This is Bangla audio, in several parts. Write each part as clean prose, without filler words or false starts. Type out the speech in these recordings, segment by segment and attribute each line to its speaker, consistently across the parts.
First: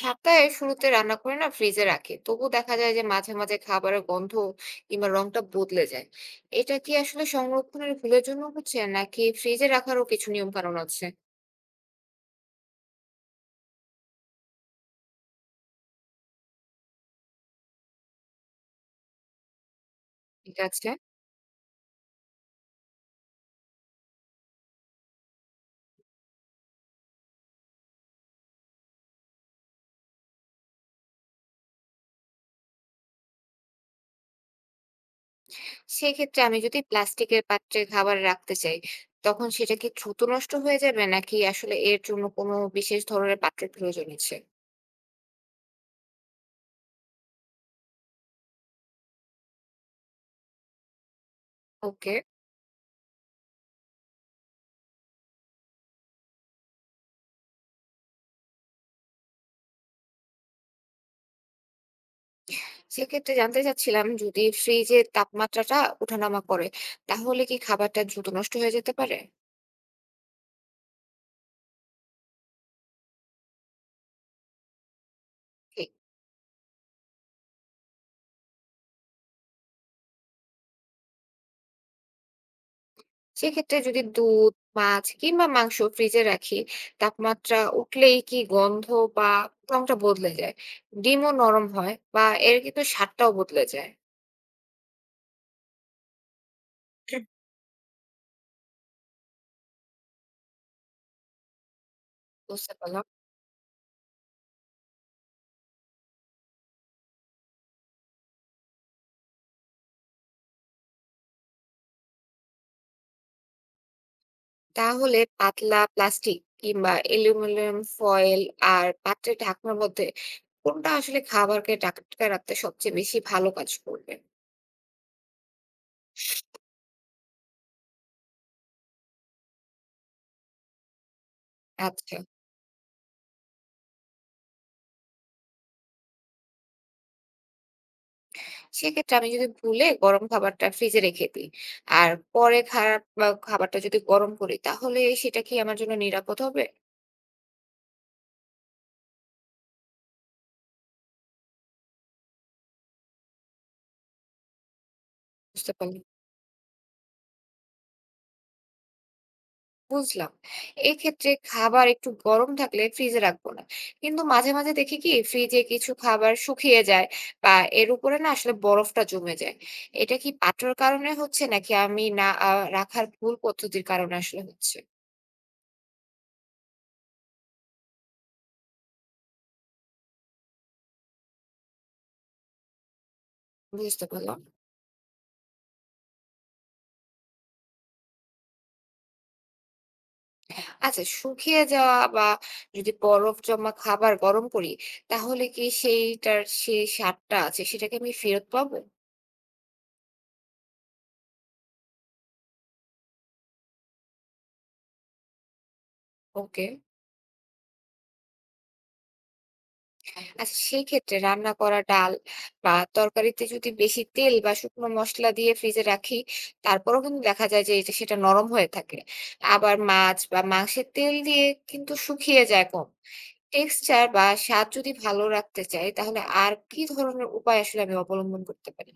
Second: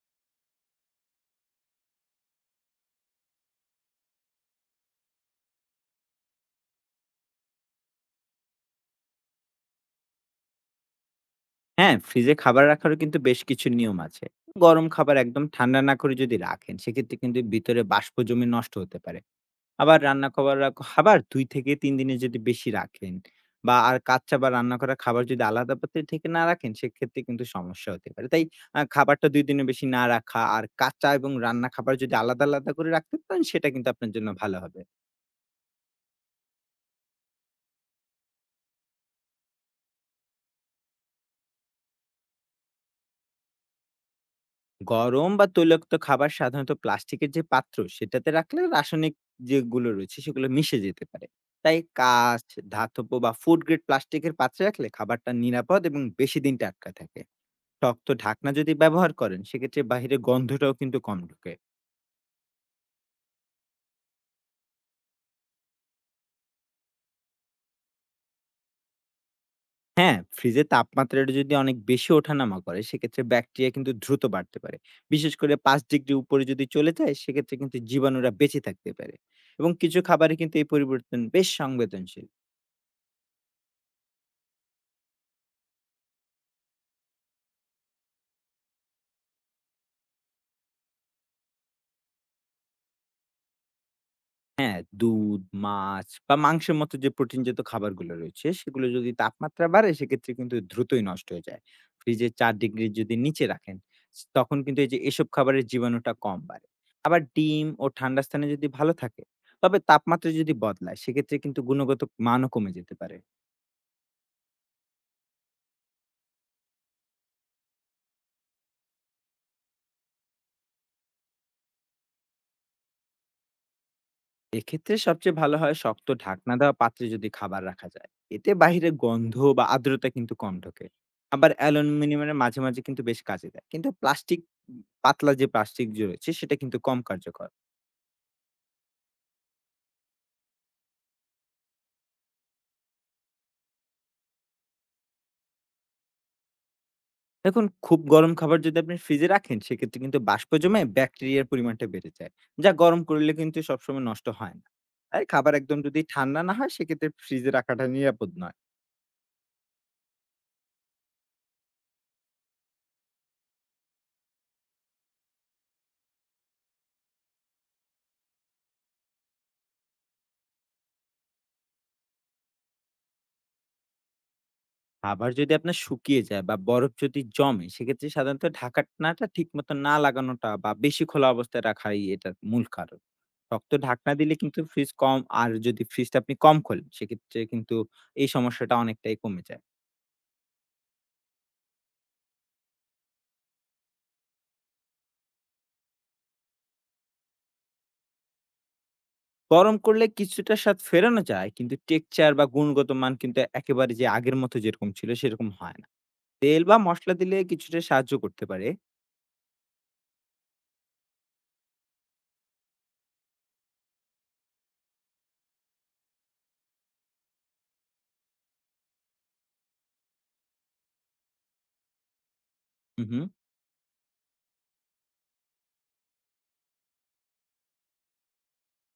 Speaker 1: সাপ্তাহের শুরুতে রান্না করে না ফ্রিজে রাখি তবু দেখা যায় যে মাঝে মাঝে খাবারের গন্ধ কিংবা রংটা বদলে যায়। এটা কি আসলে সংরক্ষণের ভুলের জন্য হচ্ছে নাকি ফ্রিজে রাখারও কিছু নিয়ম কানুন আছে?
Speaker 2: হ্যাঁ, ফ্রিজে খাবার রাখারও কিন্তু বেশ কিছু নিয়ম আছে। গরম খাবার একদম ঠান্ডা না করে যদি রাখেন, সেক্ষেত্রে কিন্তু ভিতরে বাষ্প জমে নষ্ট হতে পারে। আবার রান্না খাবার
Speaker 1: ঠিক
Speaker 2: রা
Speaker 1: আছে।
Speaker 2: খাবার ২ থেকে ৩ দিনের যদি বেশি রাখেন বা আর কাচ্চা বা রান্না করা খাবার যদি আলাদা পাত্রে থেকে না রাখেন, সেক্ষেত্রে কিন্তু সমস্যা হতে পারে। তাই খাবারটা ২ দিনের বেশি না রাখা আর কাঁচা এবং রান্না খাবার যদি আলাদা, আলাদা করে রাখতে পারেন, সেটা কিন্তু আপনার জন্য ভালো হবে।
Speaker 1: সেক্ষেত্রে আমি যদি প্লাস্টিকের পাত্রে খাবার রাখতে চাই তখন সেটা কি দ্রুত নষ্ট হয়ে যাবে নাকি আসলে এর জন্য কোনো বিশেষ ধরনের পাত্রের প্রয়োজন আছে?
Speaker 2: গরম বা তৈলাক্ত খাবার সাধারণত প্লাস্টিকের যে পাত্র সেটাতে রাখলে রাসায়নিক যেগুলো রয়েছে সেগুলো মিশে যেতে পারে। তাই
Speaker 1: ওকে।
Speaker 2: কাঁচ, ধাতব বা ফুড গ্রেড প্লাস্টিকের পাত্রে রাখলে খাবারটা নিরাপদ এবং বেশি দিন টাটকা থাকে। শক্ত ঢাকনা যদি ব্যবহার করেন সেক্ষেত্রে বাইরে গন্ধটাও কিন্তু কম ঢোকে।
Speaker 1: সেক্ষেত্রে জানতে চাচ্ছিলাম যদি ফ্রিজের তাপমাত্রাটা ওঠানামা করে তাহলে কি খাবারটা দ্রুত নষ্ট হয়ে যেতে পারে?
Speaker 2: হ্যাঁ, ফ্রিজে তাপমাত্রাটা যদি অনেক বেশি ওঠানামা করে সেক্ষেত্রে ব্যাকটেরিয়া কিন্তু দ্রুত বাড়তে পারে। বিশেষ করে ৫ ডিগ্রি উপরে যদি চলে যায় সেক্ষেত্রে কিন্তু জীবাণুরা বেঁচে থাকতে পারে এবং কিছু খাবারে কিন্তু এই পরিবর্তন বেশ সংবেদনশীল।
Speaker 1: সেক্ষেত্রে যদি দুধ, মাছ কিংবা মাংস ফ্রিজে রাখি, তাপমাত্রা উঠলেই কি গন্ধ বা রংটা বদলে যায়। ডিমও নরম হয় বা এর কিন্তু স্বাদটাও বদলে যায়।
Speaker 2: হ্যাঁ, দুধ, মাছ বা মাংসের মতো যে
Speaker 1: হুম।
Speaker 2: প্রোটিনজাত খাবারগুলো রয়েছে, সেগুলো যদি তাপমাত্রা বাড়ে সেক্ষেত্রে কিন্তু দ্রুতই নষ্ট হয়ে যায়। ফ্রিজে ৪
Speaker 1: বুঝতে
Speaker 2: ডিগ্রির
Speaker 1: পারলাম।
Speaker 2: যদি নিচে রাখেন, তখন কিন্তু এই যে এসব খাবারের জীবাণুটা কম বাড়ে। আবার ডিম ও ঠান্ডা স্থানে যদি ভালো থাকে, তবে তাপমাত্রা যদি বদলায় সেক্ষেত্রে কিন্তু গুণগত মানও কমে যেতে পারে।
Speaker 1: তাহলে পাতলা প্লাস্টিক কিংবা অ্যালুমিনিয়াম ফয়েল আর পাত্রের ঢাকনার মধ্যে কোনটা আসলে খাবারকে টাটকা রাখতে সবচেয়ে বেশি ভালো কাজ করবে?
Speaker 2: এক্ষেত্রে সবচেয়ে ভালো হয় শক্ত ঢাকনা দেওয়া পাত্রে যদি খাবার রাখা যায়। এতে বাহিরে গন্ধ বা আর্দ্রতা কিন্তু কম ঢোকে। আবার
Speaker 1: আচ্ছা।
Speaker 2: অ্যালুমিনিয়ামের মাঝে মাঝে কিন্তু বেশ কাজে দেয়, কিন্তু প্লাস্টিক পাতলা যে প্লাস্টিক যে রয়েছে সেটা কিন্তু কম কার্যকর।
Speaker 1: সেক্ষেত্রে আমি যদি ভুলে গরম খাবারটা ফ্রিজে রেখে দিই, আর পরে খারাপ বা খাবারটা যদি গরম করি তাহলে সেটা কি আমার জন্য নিরাপদ হবে?
Speaker 2: দেখুন, খুব গরম খাবার যদি আপনি ফ্রিজে রাখেন সেক্ষেত্রে কিন্তু বাষ্প জমে ব্যাকটেরিয়ার পরিমাণটা বেড়ে যায়, যা গরম করলে কিন্তু সবসময় নষ্ট হয় না। আর খাবার
Speaker 1: বুঝতে
Speaker 2: একদম
Speaker 1: পারলাম।
Speaker 2: যদি ঠান্ডা না হয় সেক্ষেত্রে ফ্রিজে রাখাটা নিরাপদ নয়।
Speaker 1: বুঝলাম। এক্ষেত্রে খাবার একটু গরম থাকলে ফ্রিজে রাখবো না। কিন্তু মাঝে মাঝে দেখি কি ফ্রিজে কিছু খাবার শুকিয়ে যায় বা এর উপরে না আসলে বরফটা জমে যায়। এটা কি পাত্রর কারণে হচ্ছে নাকি আমি না আ রাখার ভুল পদ্ধতির কারণে আসলে হচ্ছে?
Speaker 2: খাবার যদি আপনার শুকিয়ে যায় বা বরফ যদি জমে সেক্ষেত্রে সাধারণত ঢাকনাটা ঠিক মতো না লাগানোটা বা বেশি খোলা অবস্থায় রাখাই এটার মূল কারণ। শক্ত
Speaker 1: বুঝতে
Speaker 2: ঢাকনা দিলে
Speaker 1: পারলাম।
Speaker 2: কিন্তু ফ্রিজ কম, আর যদি ফ্রিজটা আপনি কম খোলেন সেক্ষেত্রে কিন্তু এই সমস্যাটা অনেকটাই কমে যায়।
Speaker 1: আচ্ছা শুকিয়ে যাওয়া বা যদি বরফ জমা খাবার গরম করি তাহলে কি সেইটার স্বাদটা আছে সেটাকে আমি ফেরত পাবো?
Speaker 2: গরম করলে কিছুটা স্বাদ ফেরানো যায়, কিন্তু টেক্সচার বা গুণগত মান কিন্তু একেবারে যে আগের মতো যেরকম ছিল সেরকম হয় না। তেল
Speaker 1: ওকে।
Speaker 2: বা মশলা দিলে কিছুটা সাহায্য করতে পারে।
Speaker 1: আচ্ছা সেই ক্ষেত্রে রান্না করা ডাল বা তরকারিতে যদি বেশি তেল বা শুকনো মশলা দিয়ে ফ্রিজে রাখি তারপরেও কিন্তু দেখা যায় যে এটা সেটা নরম হয়ে থাকে। আবার মাছ বা মাংসের তেল দিয়ে কিন্তু শুকিয়ে যায় কম।
Speaker 2: হুম, হুম।
Speaker 1: টেক্সচার বা স্বাদ যদি ভালো রাখতে চাই তাহলে আর কি ধরনের উপায় আসলে আমি অবলম্বন করতে পারি?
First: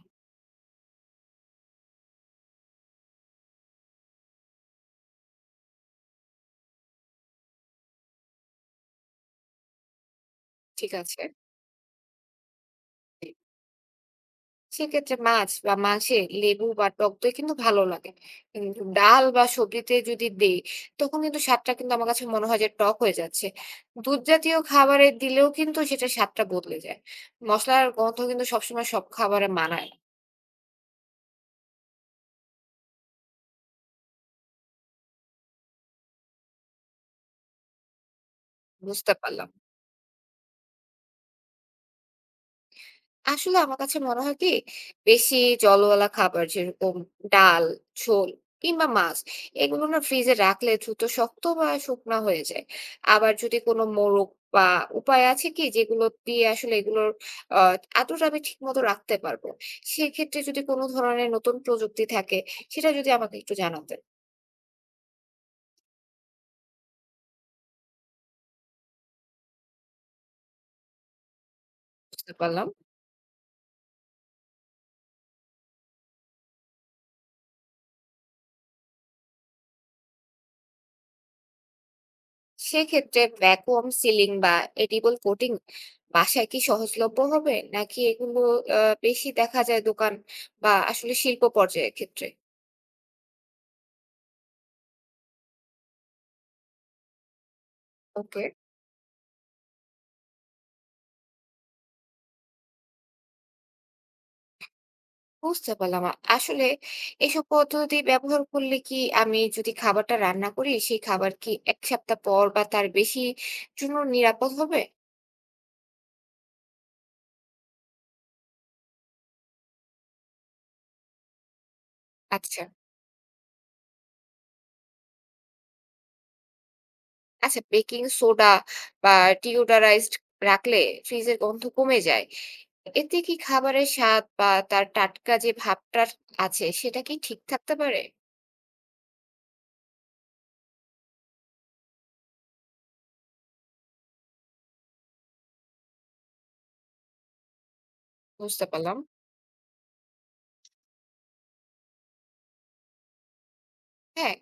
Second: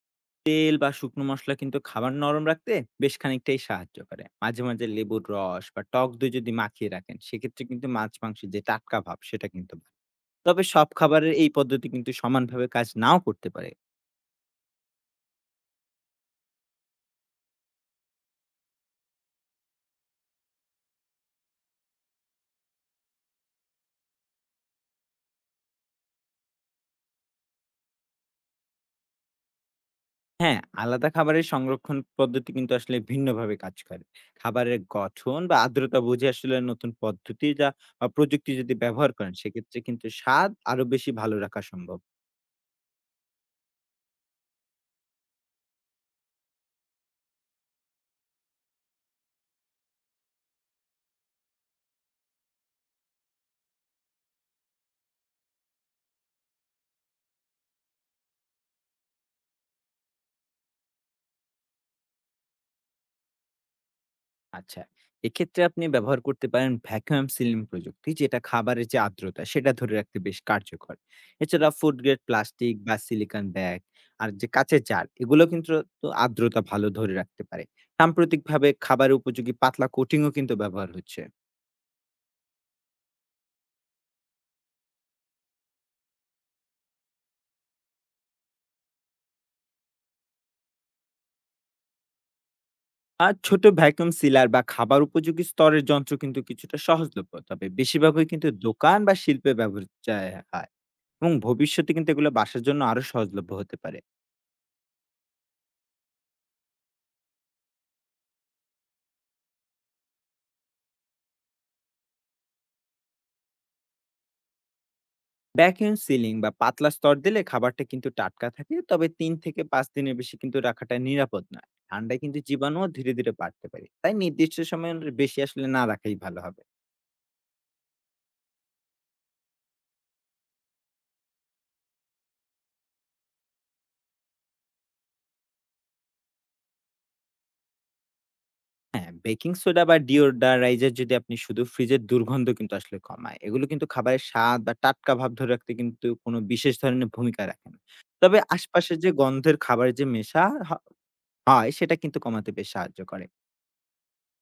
Speaker 2: তেল বা শুকনো মসলা কিন্তু খাবার নরম রাখতে বেশ খানিকটাই সাহায্য করে। মাঝে মাঝে লেবুর রস বা টক দই যদি মাখিয়ে রাখেন সেক্ষেত্রে কিন্তু মাছ মাংসের যে টাটকা ভাব সেটা কিন্তু বাড়ে। তবে সব
Speaker 1: ঠিক আছে।
Speaker 2: খাবারের এই পদ্ধতি কিন্তু সমানভাবে কাজ নাও করতে পারে।
Speaker 1: সেক্ষেত্রে মাছ বা মাংসে লেবু বা টক দই কিন্তু ভালো লাগে কিন্তু ডাল বা সবজিতে যদি দেই তখন কিন্তু স্বাদটা কিন্তু আমার কাছে মনে হয় যে টক হয়ে যাচ্ছে। দুধ জাতীয় খাবারে দিলেও কিন্তু সেটা স্বাদটা বদলে যায়। মশলার গন্ধ কিন্তু সবসময় সব খাবারে মানায় না।
Speaker 2: হ্যাঁ, আলাদা খাবারের সংরক্ষণ পদ্ধতি কিন্তু আসলে ভিন্নভাবে কাজ করে। খাবারের গঠন বা আর্দ্রতা বুঝে আসলে নতুন পদ্ধতি বা প্রযুক্তি যদি ব্যবহার
Speaker 1: বুঝতে
Speaker 2: করেন
Speaker 1: পারলাম।
Speaker 2: সেক্ষেত্রে কিন্তু স্বাদ আরো বেশি ভালো রাখা সম্ভব।
Speaker 1: আসলে আমার কাছে মনে হয় কি বেশি জলওয়ালা খাবার যেরকম ডাল, ঝোল কিংবা মাছ এগুলো না ফ্রিজে রাখলে দ্রুত শক্ত বা শুকনো হয়ে যায়। আবার যদি কোনো মোরগ বা উপায় আছে কি যেগুলো দিয়ে আসলে এগুলোর আহ আদর আমি ঠিক মতো রাখতে পারবো, সেক্ষেত্রে যদি কোনো ধরনের নতুন প্রযুক্তি থাকে সেটা যদি আমাকে একটু জানাতেন।
Speaker 2: আচ্ছা। এক্ষেত্রে আপনি ব্যবহার করতে পারেন ভ্যাকুয়াম সিলিং প্রযুক্তি, যেটা খাবারের যে আর্দ্রতা সেটা ধরে রাখতে বেশ কার্যকর। এছাড়া ফুড গ্রেড
Speaker 1: বুঝতে পারলাম।
Speaker 2: প্লাস্টিক বা সিলিকন ব্যাগ আর যে কাঁচের জার এগুলো কিন্তু তো আর্দ্রতা ভালো ধরে রাখতে পারে। সাম্প্রতিকভাবে খাবার উপযোগী পাতলা কোটিংও কিন্তু ব্যবহার হচ্ছে।
Speaker 1: সেক্ষেত্রে ভ্যাকুয়াম সিলিং বা এডিবল কোটিং বাসায় কি সহজলভ্য হবে নাকি এগুলো বেশি দেখা যায় দোকান বা আসলে শিল্প পর্যায়ের ক্ষেত্রে?
Speaker 2: আর ছোট ভ্যাকুয়াম সিলার বা খাবার উপযোগী স্তরের যন্ত্র কিন্তু কিছুটা সহজলভ্য। তবে বেশিরভাগই
Speaker 1: ওকে।
Speaker 2: কিন্তু দোকান বা শিল্পে ব্যবহৃত হয়, এবং ভবিষ্যতে কিন্তু এগুলো বাসার জন্য আরো সহজলভ্য হতে পারে।
Speaker 1: বুঝতে পারলাম আসলে এসব পদ্ধতি ব্যবহার করলে কি আমি যদি খাবারটা রান্না করি সেই খাবার কি এক সপ্তাহ পর বা তার বেশি জন্য নিরাপদ হবে?
Speaker 2: ভ্যাকুয়াম সিলিং বা পাতলা স্তর দিলে খাবারটা কিন্তু টাটকা থাকে, তবে ৩ থেকে ৫ দিনের বেশি কিন্তু রাখাটা নিরাপদ নয়। ঠান্ডায় কিন্তু
Speaker 1: আচ্ছা।
Speaker 2: জীবাণু ধীরে ধীরে বাড়তে পারে, তাই নির্দিষ্ট সময়ের বেশি আসলে না রাখাই ভালো হবে।
Speaker 1: আচ্ছা বেকিং সোডা বা ডিওডোরাইজড রাখলে ফ্রিজের গন্ধ কমে যায়, এতে কি খাবারের স্বাদ বা তার টাটকা যে ভাবটা আছে সেটা কি ঠিক থাকতে পারে?
Speaker 2: হ্যাঁ, বেকিং সোডা বা ডিওডারাইজার যদি আপনি শুধু ফ্রিজের দুর্গন্ধ কিন্তু আসলে কমায়, এগুলো কিন্তু খাবারের স্বাদ বা টাটকা ভাব ধরে রাখতে কিন্তু কোনো বিশেষ ধরনের ভূমিকা রাখে না। তবে
Speaker 1: বুঝতে পারলাম।
Speaker 2: আশপাশের যে গন্ধের খাবারের যে মেশা হ- হয় সেটা কিন্তু কমাতে বেশ সাহায্য করে।
Speaker 1: হ্যাঁ,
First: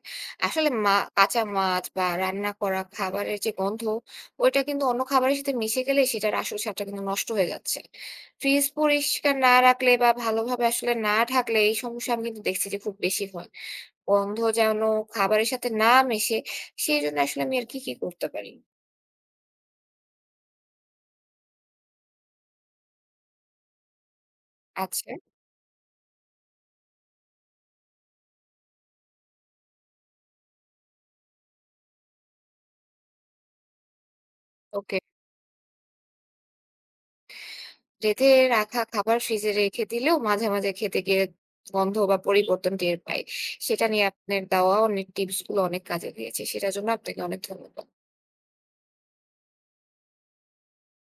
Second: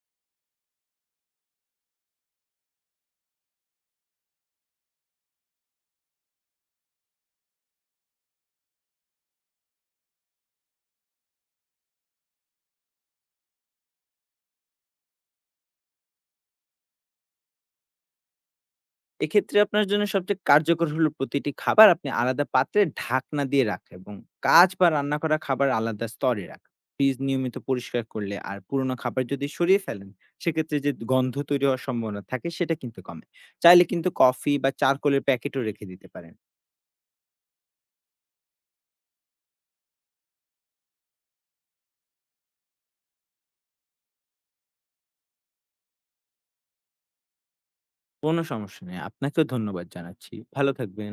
Speaker 1: আসলে কাঁচা মাছ বা রান্না করা খাবারের যে গন্ধ ওইটা কিন্তু অন্য খাবারের সাথে মিশে গেলে সেটার আসল স্বাদটা কিন্তু নষ্ট হয়ে যাচ্ছে। ফ্রিজ পরিষ্কার না রাখলে বা ভালোভাবে আসলে না ঢাকলে এই সমস্যা আমি কিন্তু দেখছি যে খুব বেশি হয়। গন্ধ যেন খাবারের সাথে না মেশে, সেজন্য আসলে আমি আর কি কি করতে পারি?
Speaker 2: এক্ষেত্রে আপনার জন্য সবচেয়ে কার্যকর হলো প্রতিটি খাবার আপনি আলাদা পাত্রে ঢাকনা দিয়ে রাখা এবং কাঁচ বা
Speaker 1: আচ্ছা,
Speaker 2: রান্না করা খাবার আলাদা স্তরে রাখা। ফ্রিজ নিয়মিত পরিষ্কার করলে আর পুরোনো খাবার যদি সরিয়ে ফেলেন সেক্ষেত্রে যে গন্ধ তৈরি হওয়ার সম্ভাবনা থাকে সেটা কিন্তু কমে। চাইলে কিন্তু কফি বা
Speaker 1: ওকে।
Speaker 2: চারকোলের প্যাকেটও রেখে দিতে পারেন।
Speaker 1: রেঁধে রাখা খাবার ফ্রিজে রেখে দিলেও মাঝে মাঝে খেতে গিয়ে গন্ধ বা পরিবর্তন টের পাই। সেটা নিয়ে আপনার দেওয়া অনেক টিপস গুলো অনেক কাজে দিয়েছে। সেটার জন্য আপনাকে অনেক ধন্যবাদ।
Speaker 2: কোনো সমস্যা নেই। আপনাকেও ধন্যবাদ জানাচ্ছি। ভালো থাকবেন।